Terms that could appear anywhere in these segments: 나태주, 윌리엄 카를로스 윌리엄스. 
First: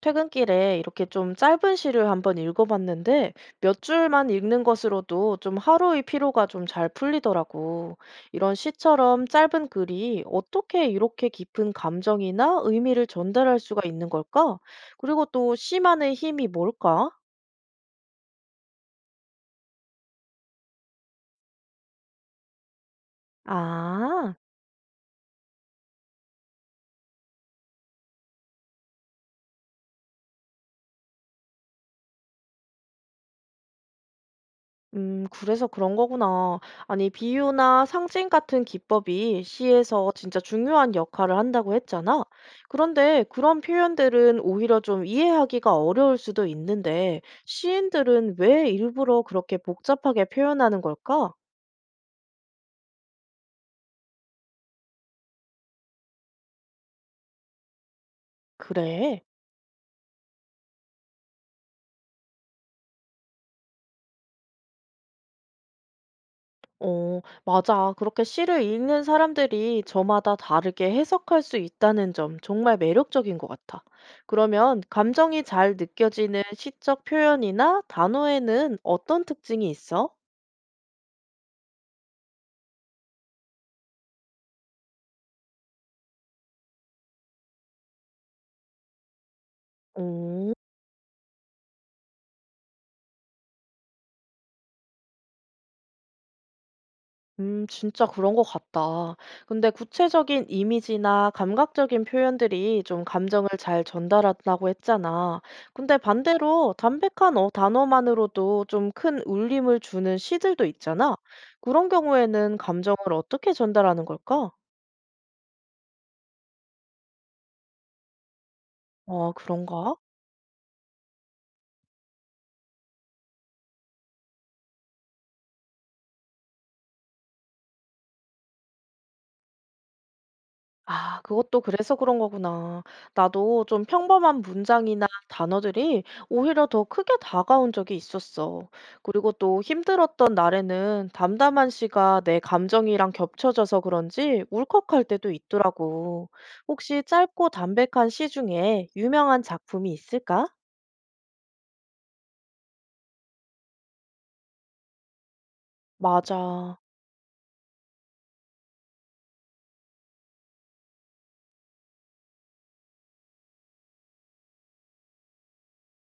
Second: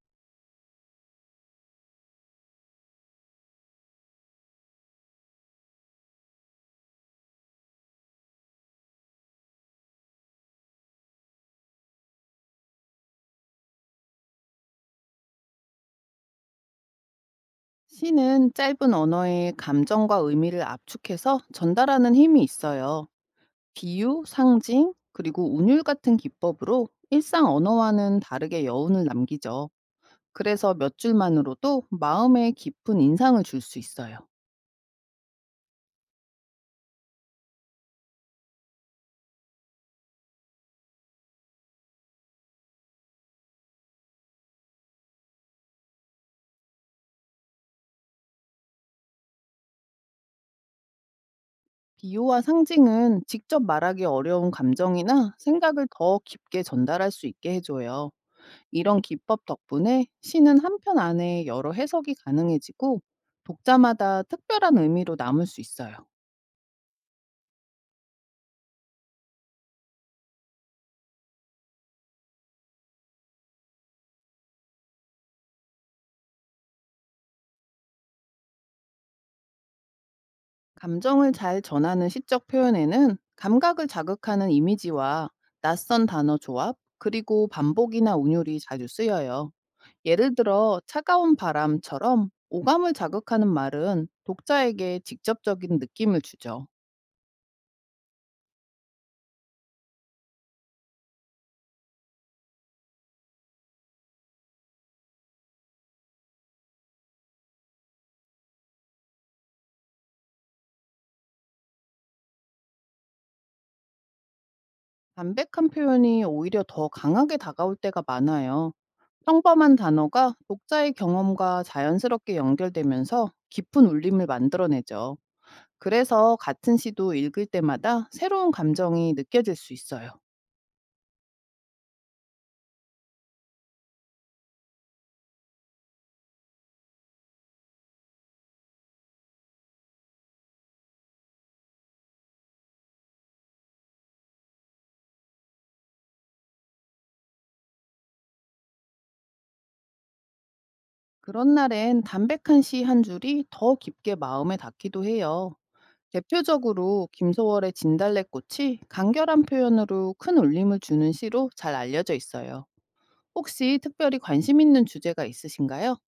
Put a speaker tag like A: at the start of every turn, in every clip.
A: 퇴근길에 이렇게 좀 짧은 시를 한번 읽어봤는데 몇 줄만 읽는 것으로도 좀 하루의 피로가 좀 잘 풀리더라고. 이런 시처럼 짧은 글이 어떻게 이렇게 깊은 감정이나 의미를 전달할 수가 있는 걸까? 그리고 또 시만의 힘이 뭘까?
B: 시는 짧은 언어의 감정과 의미를 압축해서 전달하는 힘이 있어요. 비유,
A: 아.
B: 상징, 그리고 운율 같은 기법으로 일상 언어와는 다르게 여운을 남기죠. 그래서 몇 줄만으로도 마음에 깊은 인상을 줄 수 있어요.
A: 그래서 그런 거구나. 아니, 비유나 상징 같은 기법이 시에서 진짜 중요한 역할을 한다고 했잖아. 그런데 그런 표현들은 오히려 좀 이해하기가 어려울 수도 있는데, 시인들은 왜 일부러 그렇게 복잡하게 표현하는 걸까?
B: 비유와 상징은 직접 말하기 어려운 감정이나 생각을 더 깊게 전달할 수 있게 해줘요. 이런
A: 그래.
B: 기법 덕분에 시는 한 편 안에 여러 해석이 가능해지고 독자마다 특별한 의미로 남을 수 있어요.
A: 어, 맞아. 그렇게 시를 읽는 사람들이 저마다 다르게 해석할 수 있다는 점 정말 매력적인 것 같아. 그러면 감정이 잘 느껴지는 시적 표현이나 단어에는 어떤 특징이 있어?
B: 감정을 잘 전하는 시적 표현에는 감각을 자극하는 이미지와 낯선 단어 조합, 그리고 반복이나 운율이 자주 쓰여요. 예를
A: 어.
B: 들어, 차가운 바람처럼 오감을 자극하는 말은 독자에게 직접적인 느낌을 주죠.
A: 진짜 그런 것 같다. 근데 구체적인 이미지나 감각적인 표현들이 좀 감정을 잘 전달한다고 했잖아. 근데 반대로 담백한 단어만으로도 좀 큰 울림을 주는 시들도 있잖아. 그런 경우에는 감정을 어떻게 전달하는 걸까?
B: 담백한 표현이 오히려 더 강하게 다가올 때가 많아요.
A: 아,
B: 평범한
A: 그런가?
B: 단어가 독자의 경험과 자연스럽게 연결되면서 깊은 울림을 만들어내죠. 그래서 같은 시도 읽을 때마다 새로운 감정이 느껴질 수 있어요.
A: 아, 그것도 그래서 그런 거구나. 나도 좀 평범한 문장이나 단어들이 오히려 더 크게 다가온 적이 있었어. 그리고 또 힘들었던 날에는 담담한 시가 내 감정이랑 겹쳐져서 그런지 울컥할 때도 있더라고. 혹시 짧고 담백한 시 중에 유명한 작품이 있을까?
B: 그런 날엔 담백한 시 한 줄이 더 깊게 마음에 닿기도 해요.
A: 맞아.
B: 대표적으로 김소월의 진달래꽃이 간결한 표현으로 큰 울림을 주는 시로 잘 알려져 있어요. 혹시 특별히 관심 있는 주제가 있으신가요?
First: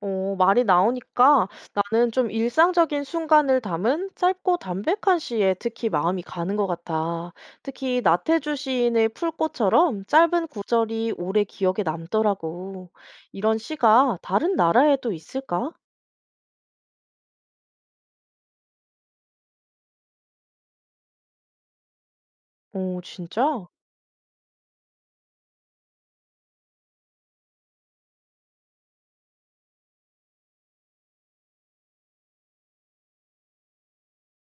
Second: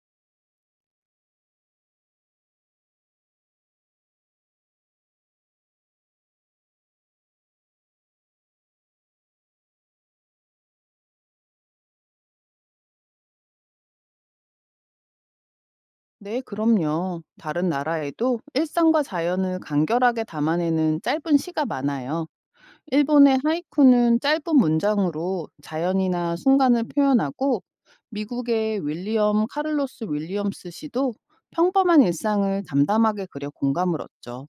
A: 어, 말이 나오니까 나는 좀 일상적인 순간을 담은 짧고 담백한 시에 특히 마음이 가는 것 같아. 특히 나태주 시인의 풀꽃처럼 짧은 구절이 오래 기억에 남더라고. 이런 시가 다른 나라에도 있을까?
B: 네, 그럼요. 다른 나라에도 일상과 자연을 간결하게 담아내는 짧은 시가 많아요.
A: 오
B: 일본의
A: 진짜?
B: 하이쿠는 짧은 문장으로 자연이나 순간을 표현하고 미국의 윌리엄 카를로스 윌리엄스 씨도 평범한 일상을 담담하게 그려 공감을 얻죠.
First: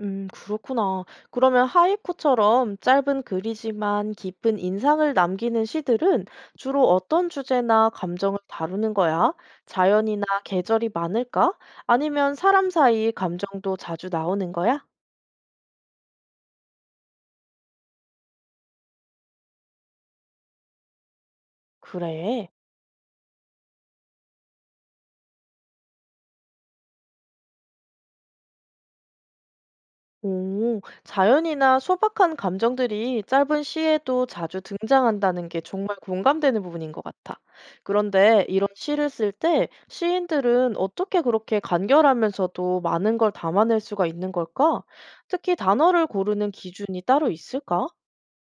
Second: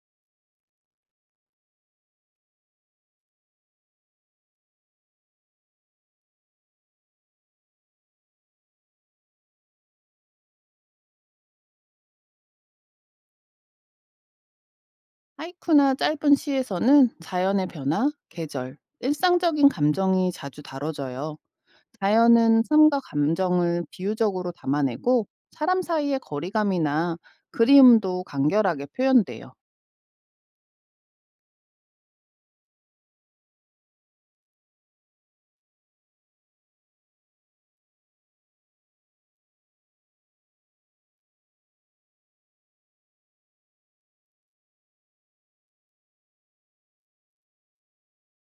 A: 그렇구나. 그러면 하이쿠처럼 짧은 글이지만 깊은 인상을 남기는 시들은 주로 어떤 주제나 감정을 다루는 거야? 자연이나 계절이 많을까? 아니면 사람 사이 감정도 자주 나오는 거야?
B: 하이쿠나 짧은 시에서는 자연의 변화, 계절, 일상적인 감정이 자주 다뤄져요.
A: 그래.
B: 자연은 삶과 감정을 비유적으로 담아내고 사람 사이의 거리감이나 그리움도 간결하게 표현돼요.
A: 오, 자연이나 소박한 감정들이 짧은 시에도 자주 등장한다는 게 정말 공감되는 부분인 것 같아. 그런데 이런 시를 쓸 때 시인들은 어떻게 그렇게 간결하면서도 많은 걸 담아낼 수가 있는 걸까? 특히 단어를 고르는 기준이 따로 있을까?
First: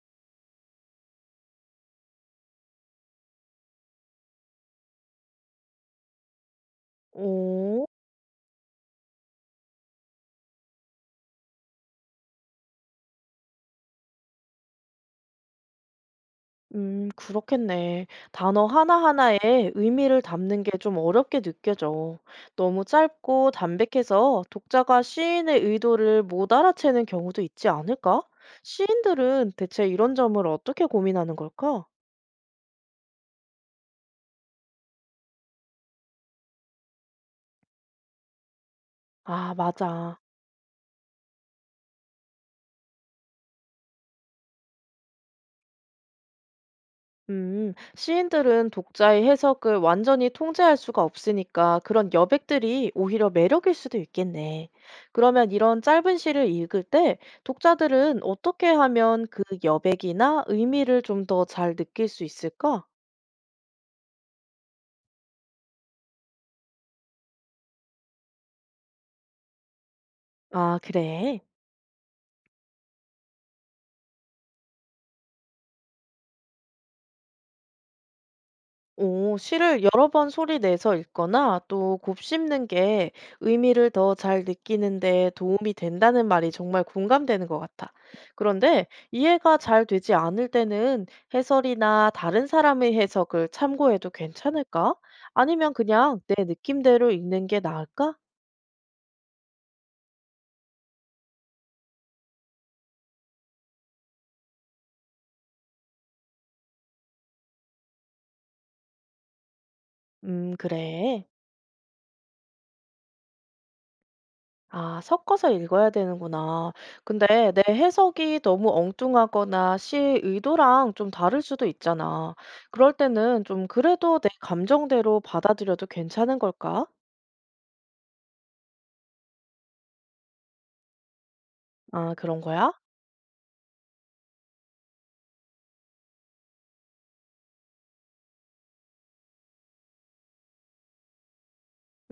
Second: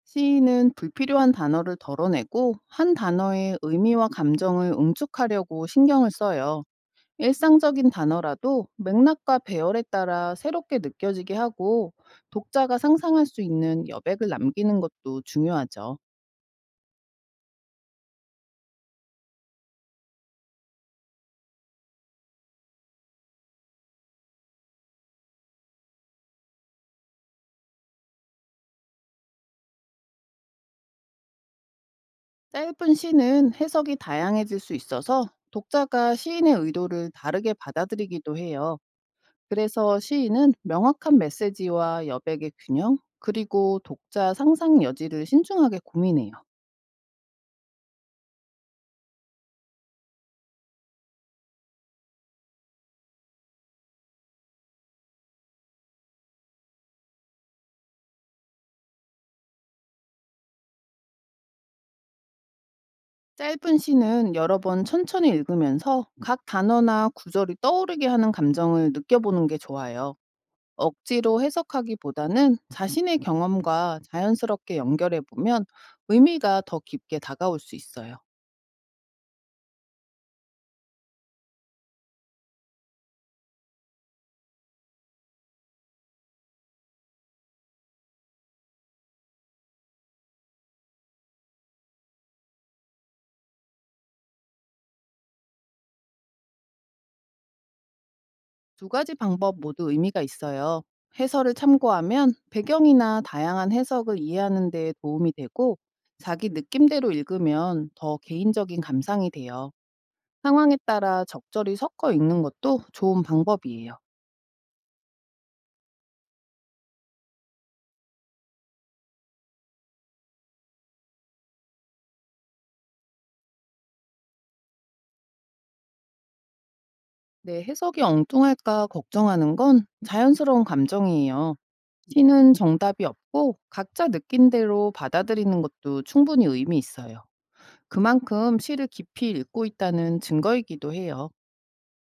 B: 시인은 불필요한 단어를 덜어내고 한 단어의 의미와 감정을 응축하려고 신경을 써요.
A: 오.
B: 일상적인 단어라도 맥락과 배열에 따라 새롭게 느껴지게 하고 독자가 상상할 수 있는 여백을 남기는 것도 중요하죠.
A: 그렇겠네. 단어 하나하나에 의미를 담는 게 좀 어렵게 느껴져. 너무 짧고 담백해서 독자가 시인의 의도를 못 알아채는 경우도 있지 않을까? 시인들은 대체 이런 점을 어떻게 고민하는 걸까?
B: 짧은 시는 해석이 다양해질 수 있어서 독자가 시인의 의도를 다르게 받아들이기도 해요.
A: 아,
B: 그래서
A: 맞아.
B: 시인은 명확한 메시지와 여백의 균형, 그리고 독자 상상 여지를 신중하게 고민해요.
A: 시인들은 독자의 해석을 완전히 통제할 수가 없으니까 그런 여백들이 오히려 매력일 수도 있겠네. 그러면 이런 짧은 시를 읽을 때 독자들은 어떻게 하면 그 여백이나 의미를 좀 더 잘 느낄 수 있을까?
B: 짧은 시는 여러 번 천천히 읽으면서 각 단어나 구절이 떠오르게 하는 감정을 느껴보는 게 좋아요.
A: 아, 그래.
B: 억지로 해석하기보다는 자신의 경험과 자연스럽게 연결해 보면 의미가 더 깊게 다가올 수 있어요.
A: 오, 시를 여러 번 소리내서 읽거나 또 곱씹는 게 의미를 더 잘 느끼는 데 도움이 된다는 말이 정말 공감되는 것 같아. 그런데 이해가 잘 되지 않을 때는 해설이나 다른 사람의 해석을 참고해도 괜찮을까? 아니면 그냥 내 느낌대로 읽는 게 나을까?
B: 두 가지 방법 모두 의미가 있어요. 해설을 참고하면 배경이나 다양한 해석을 이해하는 데 도움이 되고 자기 느낌대로 읽으면 더 개인적인 감상이 돼요. 상황에
A: 그래.
B: 따라 적절히 섞어 읽는 것도 좋은 방법이에요.
A: 아, 섞어서 읽어야 되는구나. 근데 내 해석이 너무 엉뚱하거나 시의 의도랑 좀 다를 수도 있잖아. 그럴 때는 좀 그래도 내 감정대로 받아들여도 괜찮은 걸까?
B: 내 해석이 엉뚱할까 걱정하는 건 자연스러운 감정이에요.
A: 아, 그런
B: 시는
A: 거야?
B: 정답이 없고 각자 느낀 대로 받아들이는 것도 충분히 의미 있어요. 그만큼 시를 깊이 읽고 있다는 증거이기도 해요.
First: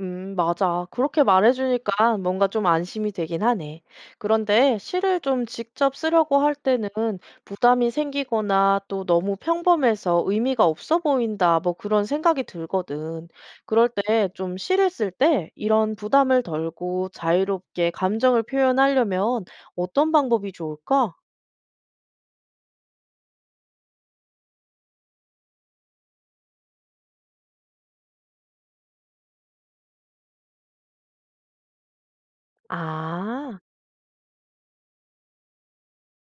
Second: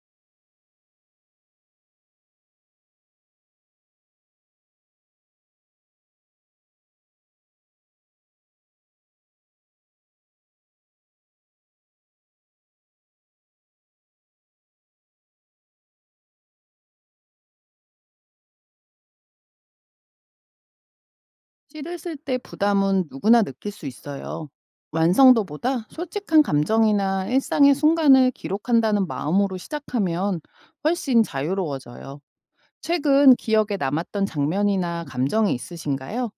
A: 맞아. 그렇게 말해주니까 뭔가 좀 안심이 되긴 하네. 그런데 시를 좀 직접 쓰려고 할 때는 부담이 생기거나 또 너무 평범해서 의미가 없어 보인다, 뭐 그런 생각이 들거든. 그럴 때 좀 시를 쓸 때 이런 부담을 덜고 자유롭게 감정을 표현하려면 어떤 방법이 좋을까?
B: 시를 쓸 때 부담은 누구나 느낄 수 있어요. 완성도보다 솔직한 감정이나 일상의 순간을 기록한다는 마음으로 시작하면 훨씬 자유로워져요. 최근
A: 아.
B: 기억에 남았던 장면이나 감정이 있으신가요?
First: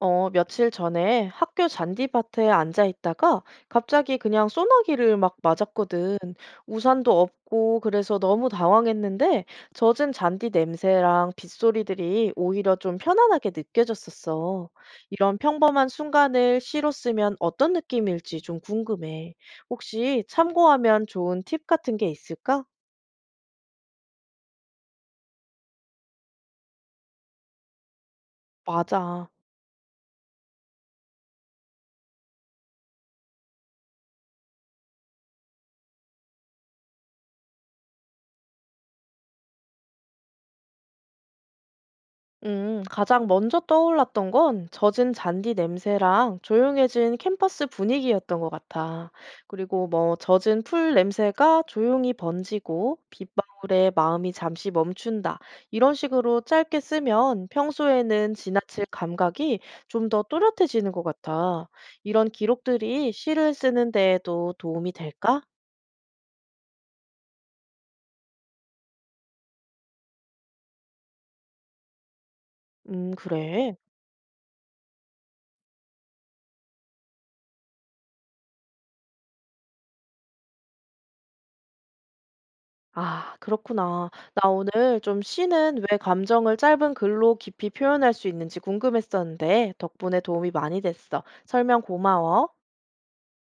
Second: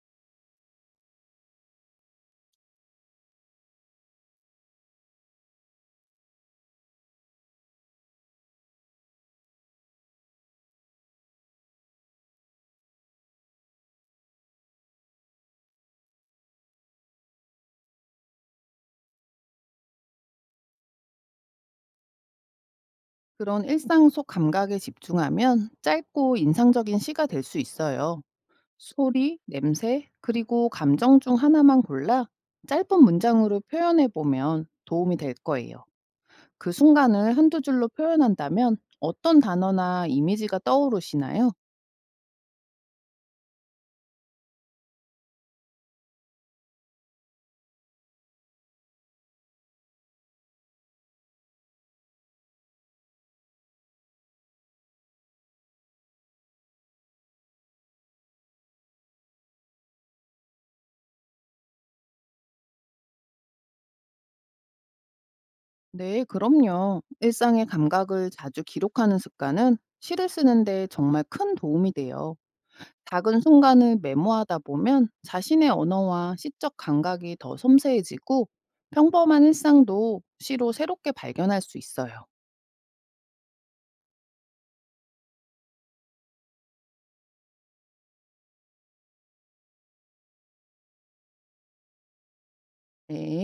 A: 어, 며칠 전에 학교 잔디밭에 앉아 있다가 갑자기 그냥 소나기를 막 맞았거든. 우산도 없고 그래서 너무 당황했는데 젖은 잔디 냄새랑 빗소리들이 오히려 좀 편안하게 느껴졌었어. 이런 평범한 순간을 시로 쓰면 어떤 느낌일지 좀 궁금해. 혹시 참고하면 좋은 팁 같은 게 있을까?
B: 그런 일상 속 감각에 집중하면 짧고 인상적인 시가 될 수 있어요.
A: 맞아.
B: 소리, 냄새, 그리고 감정 중 하나만 골라 짧은 문장으로 표현해 보면 도움이 될 거예요. 그 순간을 한두 줄로 표현한다면 어떤 단어나 이미지가 떠오르시나요?
A: 가장 먼저 떠올랐던 건 젖은 잔디 냄새랑 조용해진 캠퍼스 분위기였던 것 같아. 그리고 뭐 젖은 풀 냄새가 조용히 번지고 빗방울에 마음이 잠시 멈춘다. 이런 식으로 짧게 쓰면 평소에는 지나칠 감각이 좀 더 또렷해지는 것 같아. 이런 기록들이 시를 쓰는 데에도 도움이 될까?
B: 네, 그럼요. 일상의 감각을 자주 기록하는 습관은 시를 쓰는데 정말 큰 도움이 돼요. 작은
A: 그래.
B: 순간을 메모하다 보면 자신의 언어와 시적 감각이 더 섬세해지고 평범한 일상도 시로 새롭게 발견할 수 있어요.
A: 아, 그렇구나. 나 오늘 좀 시는 왜 감정을 짧은 글로 깊이 표현할 수 있는지 궁금했었는데, 덕분에 도움이 많이 됐어. 설명 고마워.
B: 네.